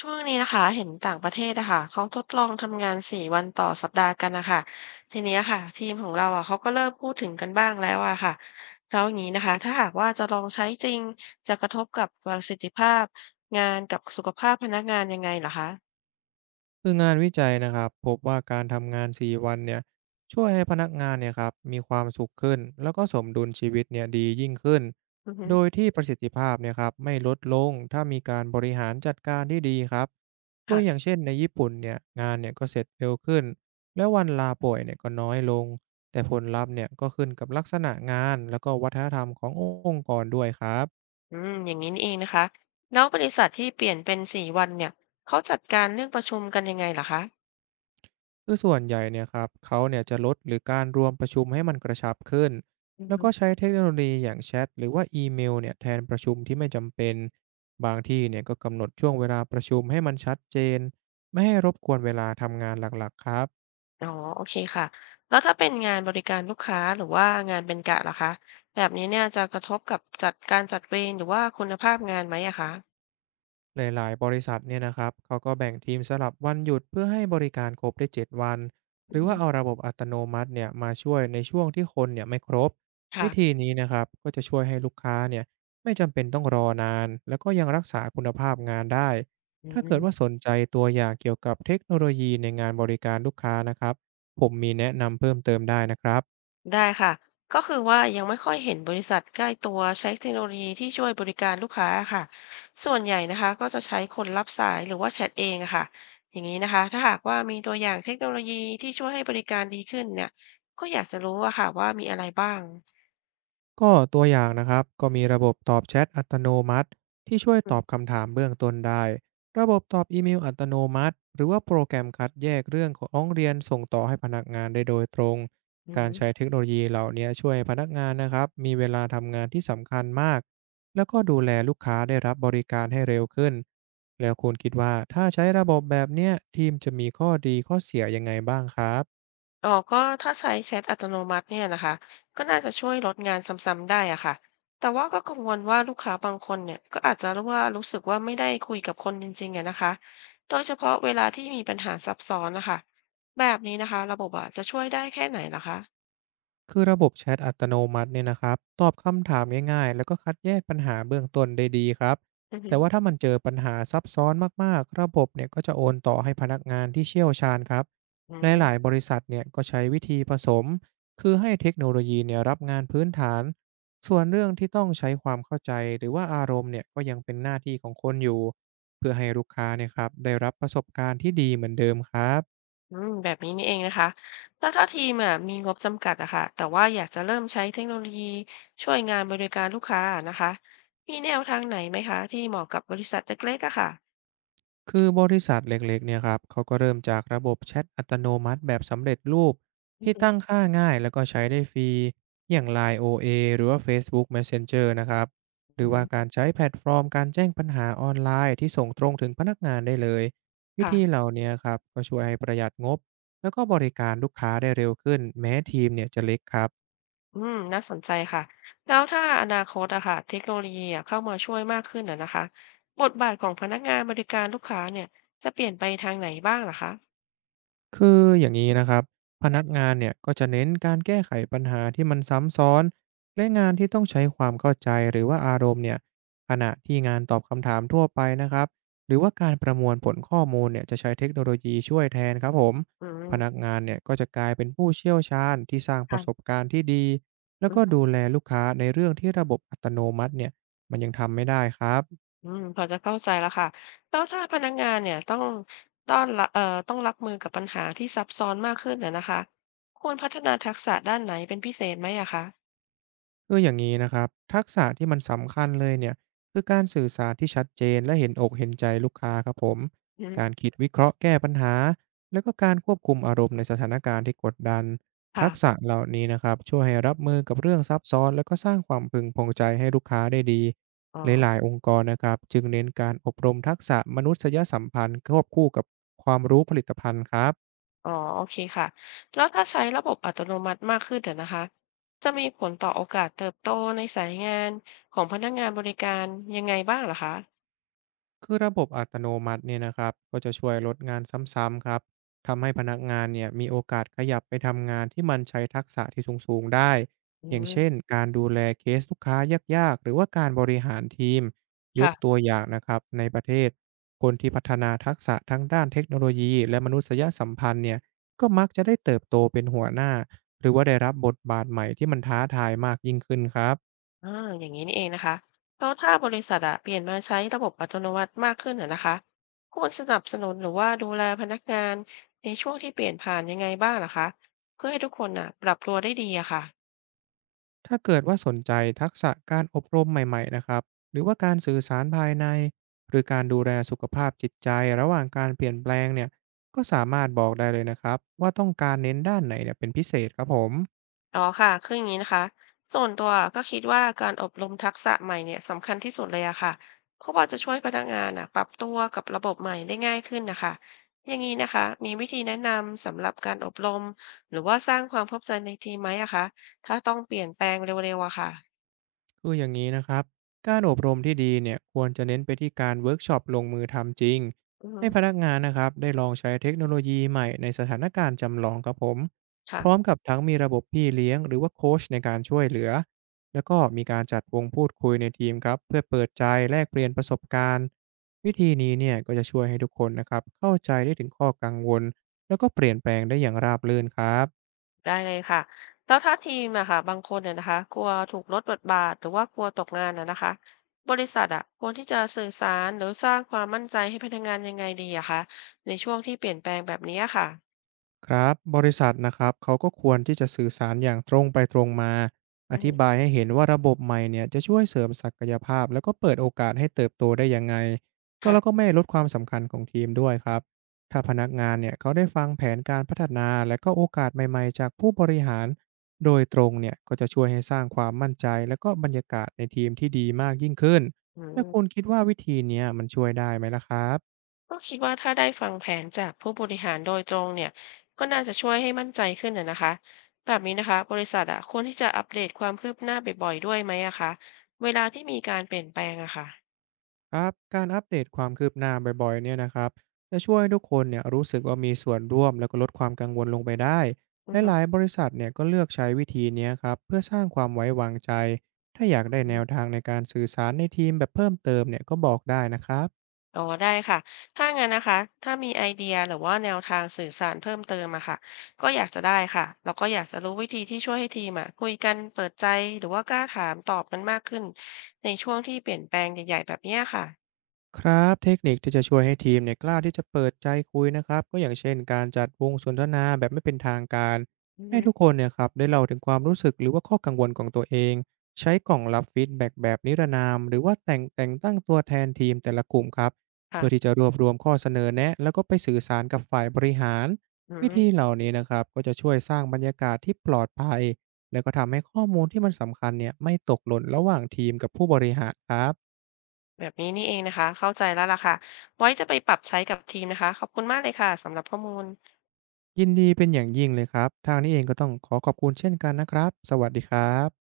ช่วงนี้นะคะเห็นต่างประเทศนะคะเขาทดลองทำงานสี่วันต่อสัปดาห์กันนะคะทีเนี้ยค่ะทีมของเราอะเขาก็เริ่มพูดถึงกันบ้างแล้วอะค่ะแล้วอย่างนี้นะคะถ้าหากว่าจะลองใช้จริงจะกระทบกับประสิทธิภาพงานกับสุขภาพพนักงานยังไงเหรอคะคืองานวิจัยนะครับพบว่าการทำงาน4วันเนี่ยช่วยให้พนักงานเนี่ยครับมีความสุขขึ้นแล้วก็สมดุลชีวิตเนี่ยดียิ่งขึ้นอือฮึโดยที่ประสิทธิภาพเนี่ยครับไม่ลดลงถ้ามีการบริหารจัดการที่ดีครับตัวอย่างค่ะเช่นในญี่ปุ่นเนี่ยงานเนี่ยก็เสร็จเร็วขึ้นและวันลาป่วยเนี่ยก็น้อยลงแต่ผลลัพธ์เนี่ยก็ขึ้นกับลักษณะงานแล้วก็วัฒนธรรมขององค์กรด้วยครับ อืมอย่างนี้นี่เองนะคะแล้วบริษัทที่เปลี่ยนเป็นสี่วันเนี่ยเขาจัดการเรื่องประชุมกันยังไงเหรอคะคือส่วนใหญ่เนี่ยครับเขาเนี่ยจะลดหรือการรวมประชุมให้มันกระชับขึ้นอือแล้วก็ฮึ ใช้เทคโนโลยีอย่างแชทหรือว่าอีเมลเนี่ยแทนประชุมที่ไม่จำเป็นบางที่เนี่ยก็กำหนดช่วงเวลาประชุมให้มันชัดเจนไม่ให้รบกวนเวลาทำงานหลักๆครับ อ๋อโอเคค่ะ แล้วถ้าเป็นงานบริการลูกค้าหรือว่างานเป็นกะล่ะคะแบบนี้เนี่ยจะกระทบกับจัดการจัดเวรหรือว่าคุณภาพงานไหมอะคะหลายๆ บริษัทเนี่ยนะครับ เขาก็แบ่งทีมสลับวันหยุดเพื่อให้บริการครบได้7วัน หอืรืออฮึว่าเอาระบบอัตโนมัติเนี่ยมาช่วยในช่วงที่คนเนี่ยไม่ครบ ค่ะวิธีนี้นะครับก็จะช่วยให้ลูกค้าเนี่ยไม่จำเป็นต้องรอนานแล้วก็ยังรักษาคุณภาพงานได้ อืถ้าเกิมดว่าสนใจตัวอย่างเกี่ยวกับเทคโนโลยีในงานบริการลูกค้านะครับ ผมมีแนะนำเพิ่มเติมได้นะครับ ได้ค่ะก็คือว่ายังไม่ค่อยเห็นบริษัทใกล้ตัวใช้เทคโนโลยีที่ช่วยบริการลูกค้าค่ะส่วนใหญ่นะคะก็จะใช้คนรับสายหรือว่าแชทเองอะค่ะอย่างนี้นะคะถ้าหากว่ามีตัวอย่างเทคโนโลยีที่ช่วยให้บริการดีขึ้นเนี่ยก็อยากจะรู้อะค่ะว่ามีอะไรบ้างก็ตัวอย่างนะครับก็มีระบบตอบแชทอัตโนมัติที่ช่วยอืตอบมคำถามเบื้องต้นได้ระบบตอบอีเมลอัตโนมัติหรือว่าโปรแกรมคัดแยกเรื่องของร้องเรียนส่งต่อให้พนักงานได้โดยตรงการม ใช้เทคโนโลยีเหล่านี้ช่วยให้พนักงานนะครับมีเวลาทำงานที่สำคัญมากแล้วก็ดูแลลูกค้าได้รับบริการให้เร็วขึ้นแล้วคุณคิดว่าถ้าใช้ระบบแบบเนี้ยทีมจะมีข้อดีข้อเสียยังไงบ้างครับ อ๋อก็ถ้าใช้แชทอัตโนมัติเนี่ยนะคะก็น่าจะช่วยลดงานซ้ำๆได้อะค่ะแต่ว่าก็กังวลว่าลูกค้าบางคนเนี่ยก็อาจจะรู้ว่ารู้สึกว่าไม่ได้คุยกับคนจริงๆอะนะคะโดยเฉพาะเวลาที่มีปัญหาซับซ้อนนะคะแบบนี้นะคะระบบอะจะช่วยได้แค่ไหนล่ะคะคือระบบแชทอัตโนมัติเนี่ยนะครับตอบคำถามง่ายๆแล้วก็คัดแยกปัญหาเบื้องต้นได้ดีครับอือฮึแต่ว่าถ้ามันเจอปัญหาซับซ้อนมากๆระบบเนี่ยก็จะโอนต่อให้พนักงานที่เชี่ยวชาญครับอืหลายๆบมริษัทเนี่ยก็ใช้วิธีผสมคือให้เทคโนโลยีเนี่ยรับงานพื้นฐานส่วนเรื่องที่ต้องใช้ความเข้าใจหรือว่าอารมณ์เนี่ยก็ยังเป็นหน้าที่ของคนอยู่เพื่อให้ลูกค้าเนี่ยครับได้รับประสบการณ์ที่ดีเหมือนเดิมครับ อืมแบบนี้นี่เองนะคะแล้วถ้าทีมอะมีงบจำกัดอะค่ะแต่ว่าอยากจะเริ่มใช้เทคโนโลยีช่วยงานบริการลูกค้าอะนะคะมีแนวทางไหนไหมคะที่เหมาะกับบริษัทเล็กๆอะค่ะคือบริษัทเล็กๆเนี่ยครับเขาก็เริ่มจากระบบแชทอัตโนมัติแบบสำเร็จรูปอือที่ตั้งฮค่าง่ายแล้วก็ใช้ได้ฟรีอย่าง Line OA หรือว่า Facebook Messenger นะครับหรือว่าึ การใช้แพลตฟอร์มการแจ้งปัญหาออนไลน์ที่ส่งตรงถึงพนักงานได้เลยวิธีเหค่ะล่าเนี้ยครับก็ช่วยให้ประหยัดงบแล้วก็บริการลูกค้าได้เร็วขึ้นแม้ทีมเนี่ยจะเล็กครับ อืมน่าสนใจค่ะ แล้วถ้าอนาคตอะค่ะเทคโนโลยีอะเข้ามาช่วยมากขึ้นอะนะคะบทบาทของพนักงานบริการลูกค้าเนี่ยจะเปลี่ยนไปทางไหนบ้างเหรอคะคืออย่างนี้นะครับพนักงานเนี่ยก็จะเน้นการแก้ไขปัญหาที่มันซ้ำซ้อนและงานที่ต้องใช้ความเข้าใจหรือว่าอารมณ์เนี่ยขณะที่งานตอบคำถามทั่วไปนะครับหรือว่าการประมวลผลข้อมูลเนี่ยจะใช้เทคโนโลยีช่วยแทนครับผมอืพมนักงานเนี่ยก็จะกลายเป็นผู้เชี่ยวชาญที่สร้างปค่ะระสบการณ์ที่ดีแล้วอืก็มดูแลลูกค้าในเรื่องที่ระบบอัตโนมัติเนี่ยมันยังทำไม่ได้ครับ อืมพอจะเข้าใจแล้วค่ะแล้วถ้าพนักงานเนี่ยต้องต้อนรับเอ่อต้องรับมือกับปัญหาที่ซับซ้อนมากขึ้นอะนะคะควรพัฒนาทักษะด้านไหนเป็นพิเศษไหมอะคะคืออย่างนี้นะครับทักษะที่มันสำคัญเลยเนี่ยคือการสื่อสารที่ชัดเจนและเห็นอกเห็นใจลูกค้าครับผมอืการมคิดวิเคราะห์แก้ปัญหาแล้วก็การควบคุมอารมณ์ในสถานการณ์ที่กดดันทัค่ะกษะเหล่านี้นะครับช่วยให้รับมือกับเรื่องซับซ้อนแล้วก็สร้างความพึงพอใจให้ลูกค้าได้ดีอ๋อ หลายๆองค์กรนะครับจึงเน้นการอบรมทักษะมนุษยสัมพันธ์ควบคู่กับความรู้ผลิตภัณฑ์ครับ อ๋อโอเคค่ะแล้วถ้าใช้ระบบอัตโนมัติมากขึ้นเดี๋ยวนะคะจะมีผลต่อโอกาสเติบโตในสายงานของพนักงานบริการยังไงบ้างเหรอคะคือระบบอัตโนมัติเนี่ยนะครับก็จะช่วยลดงานซ้ำๆครับทำให้พนักงานเนี่ยมีโอกาสขยับไปทำงานที่มันใช้ทักษะที่สูงๆได้อือย่างมเช่นการดูแลเคสลูกค้ายากๆหรือว่าการบริหารทีมยกตัวค่ะอย่างนะครับในประเทศคนที่พัฒนาทักษะทั้งด้านเทคโนโลยีและมนุษยสัมพันธ์เนี่ยก็มักจะได้เติบโตเป็นหัวหน้าหรือว่าได้รับบทบาทใหม่ที่มันท้าทายมากยิ่งขึ้นครับ อ่าอย่างนี้นี่เองนะคะแล้วถ้าบริษัทอะเปลี่ยนมาใช้ระบบอัตโนมัติมากขึ้นเหรอนะคะควรสนับสนุนหรือว่าดูแลพนักงานในช่วงที่เปลี่ยนผ่านยังไงบ้างเหรอคะเพื่อให้ทุกคนอะปรับตัวได้ดีอะค่ะ ถ้าเกิดว่าสนใจทักษะการอบรมใหม่ๆนะครับหรือว่าการสื่อสารภายในหรือการดูแลสุขภาพจิตใจระหว่างการเปลี่ยนแปลงเนี่ยก็สามารถบอกได้เลยนะครับว่าต้องการเน้นด้านไหนเนี่ยเป็นพิเศษครับผม อ๋อค่ะคืออย่างนี้นะคะส่วนตัวก็คิดว่าการอบรมทักษะใหม่เนี่ยสำคัญที่สุดเลยอะค่ะเพราะว่าจะช่วยพนักงานอะปรับตัวกับระบบใหม่ได้ง่ายขึ้นนะคะอย่างนี้นะคะมีวิธีแนะนำสำหรับการอบรมหรือว่าสร้างความเข้าใจในทีมไหมอะคะถ้าต้องเปลี่ยนแปลงเร็วๆอะค่ะคืออย่างนี้นะครับการอบรมที่ดีเนี่ยควรจะเน้นไปที่การเวิร์กช็อปลงมือทำจริงอือฮึให้พนักงานนะครับได้ลองใช้เทคโนโลยีใหม่ในสถานการณ์จำลองครับผมพร้อมค่ะ กับทั้งมีระบบพี่เลี้ยงหรือว่าโค้ชในการช่วยเหลือแล้วก็มีการจัดวงพูดคุยในทีมครับเพื่อเปิดใจแลกเปลี่ยนประสบการณ์วิธีนี้เนี่ยก็จะช่วยให้ทุกคนนะครับเข้าใจได้ถึงข้อกังวลแล้วก็เปลี่ยนแปลงได้อย่างราบรื่นครับ ได้เลยค่ะแล้วถ้าทีมอะค่ะบางคนเนี่ยนะคะกลัวถูกลดบทบาทหรือว่ากลัวตกงานอะนะคะบริษัทอะควรที่จะสื่อสารหรือสร้างความมั่นใจให้พนักงานยังไงดีอะคะในช่วงที่เปลี่ยนแปลงแบบนี้อะค่ะครับบริษัทนะครับเขาก็ควรที่จะสื่อสารอย่างตรงไปตรงมาออือธิฮึบายให้เห็นว่าระบบใหม่เนี่ยจะช่วยเสริมศักยภาพแล้วก็เปิดโอกาสให้เติบโตได้ยังไงก็แล้วก็ค่ะไม่ลดความสำคัญของทีมด้วยครับถ้าพนักงานเนี่ยเขาได้ฟังแผนการพัฒนาและก็โอกาสใหม่ๆจากผู้บริหารโดยตรงเนี่ยก็จะช่วยให้สร้างความมั่นใจและก็บรรยากาศในทีมที่ดีมากยิ่งขึ้นอืแล้วมคุณคิดว่าวิธีเนี้ยมันช่วยได้ไหมล่ะครับ ก็คิดว่าถ้าได้ฟังแผนจากผู้บริหารโดยตรงเนี่ยก็น่าจะช่วยให้มั่นใจขึ้นอะนะคะแบบนี้นะคะบริษัทอะควรที่จะอัปเดตความคืบหน้าบ่อยๆด้วยไหมอะคะเวลาที่มีการเปลี่ยนแปลงอะค่ะครับการอัปเดตความคืบหน้าบ่อยๆเนี่ยนะครับจะช่วยให้ทุกคนเนี่ยรู้สึกว่ามีส่วนร่วมแล้วก็ลดความกังวลลงไปได้อือและหฮึ ลายบริษัทเนี่ยก็เลือกใช้วิธีเนี้ยครับเพื่อสร้างความไว้วางใจถ้าอยากได้แนวทางในการสื่อสารในทีมแบบเพิ่มเติมเนี่ยก็บอกได้นะครับ อ๋อได้ค่ะ ถ้างั้นนะคะถ้ามีไอเดียหรือว่าแนวทางสื่อสารเพิ่มเติมอะค่ะก็อยากจะได้ค่ะแล้วก็อยากจะรู้วิธีที่ช่วยให้ทีมอะคุยกันเปิดใจหรือว่ากล้าถามตอบกันมากขึ้นในช่วงที่เปลี่ยนแปลงใหญ่ๆแบบเนี้ยค่ะครับเทคนิคที่จะช่วยให้ทีมเนี่ยกล้าที่จะเปิดใจคุยนะครับก็อย่างเช่นการจัดวงสนทนาแบบไม่เป็นทางการอือให้ฮึทุกคนเนี่ยครับได้เล่าถึงความรู้สึกหรือว่าข้อกังวลของตัวเองใช้กล่องรับฟีดแบ็กแบบนิรนามหรือว่าแต่งตั้งตัวแทนทีมแต่ละกลุ่มครับเพื่อที่ค่ะจะรวบรวมข้อเสนอแนะแล้วก็ไปสื่อสารกับฝ่ายบริหารอืวิมธีเหล่านี้นะครับก็จะช่วยสร้างบรรยากาศที่ปลอดภัยแล้วก็ทำให้ข้อมูลที่มันสำคัญเนี่ยไม่ตกหล่นระหว่างทีมกับผู้บริหารครับ แบบนี้นี่เองนะคะเข้าใจแล้วล่ะค่ะไว้จะไปปรับใช้กับทีมนะคะขอบคุณมากเลยค่ะสำหรับข้อมูลยินดีเป็นอย่างยิ่งเลยครับทางนี้เองก็ต้องขอขอบคุณเช่นกันนะครับสวัสดีครับ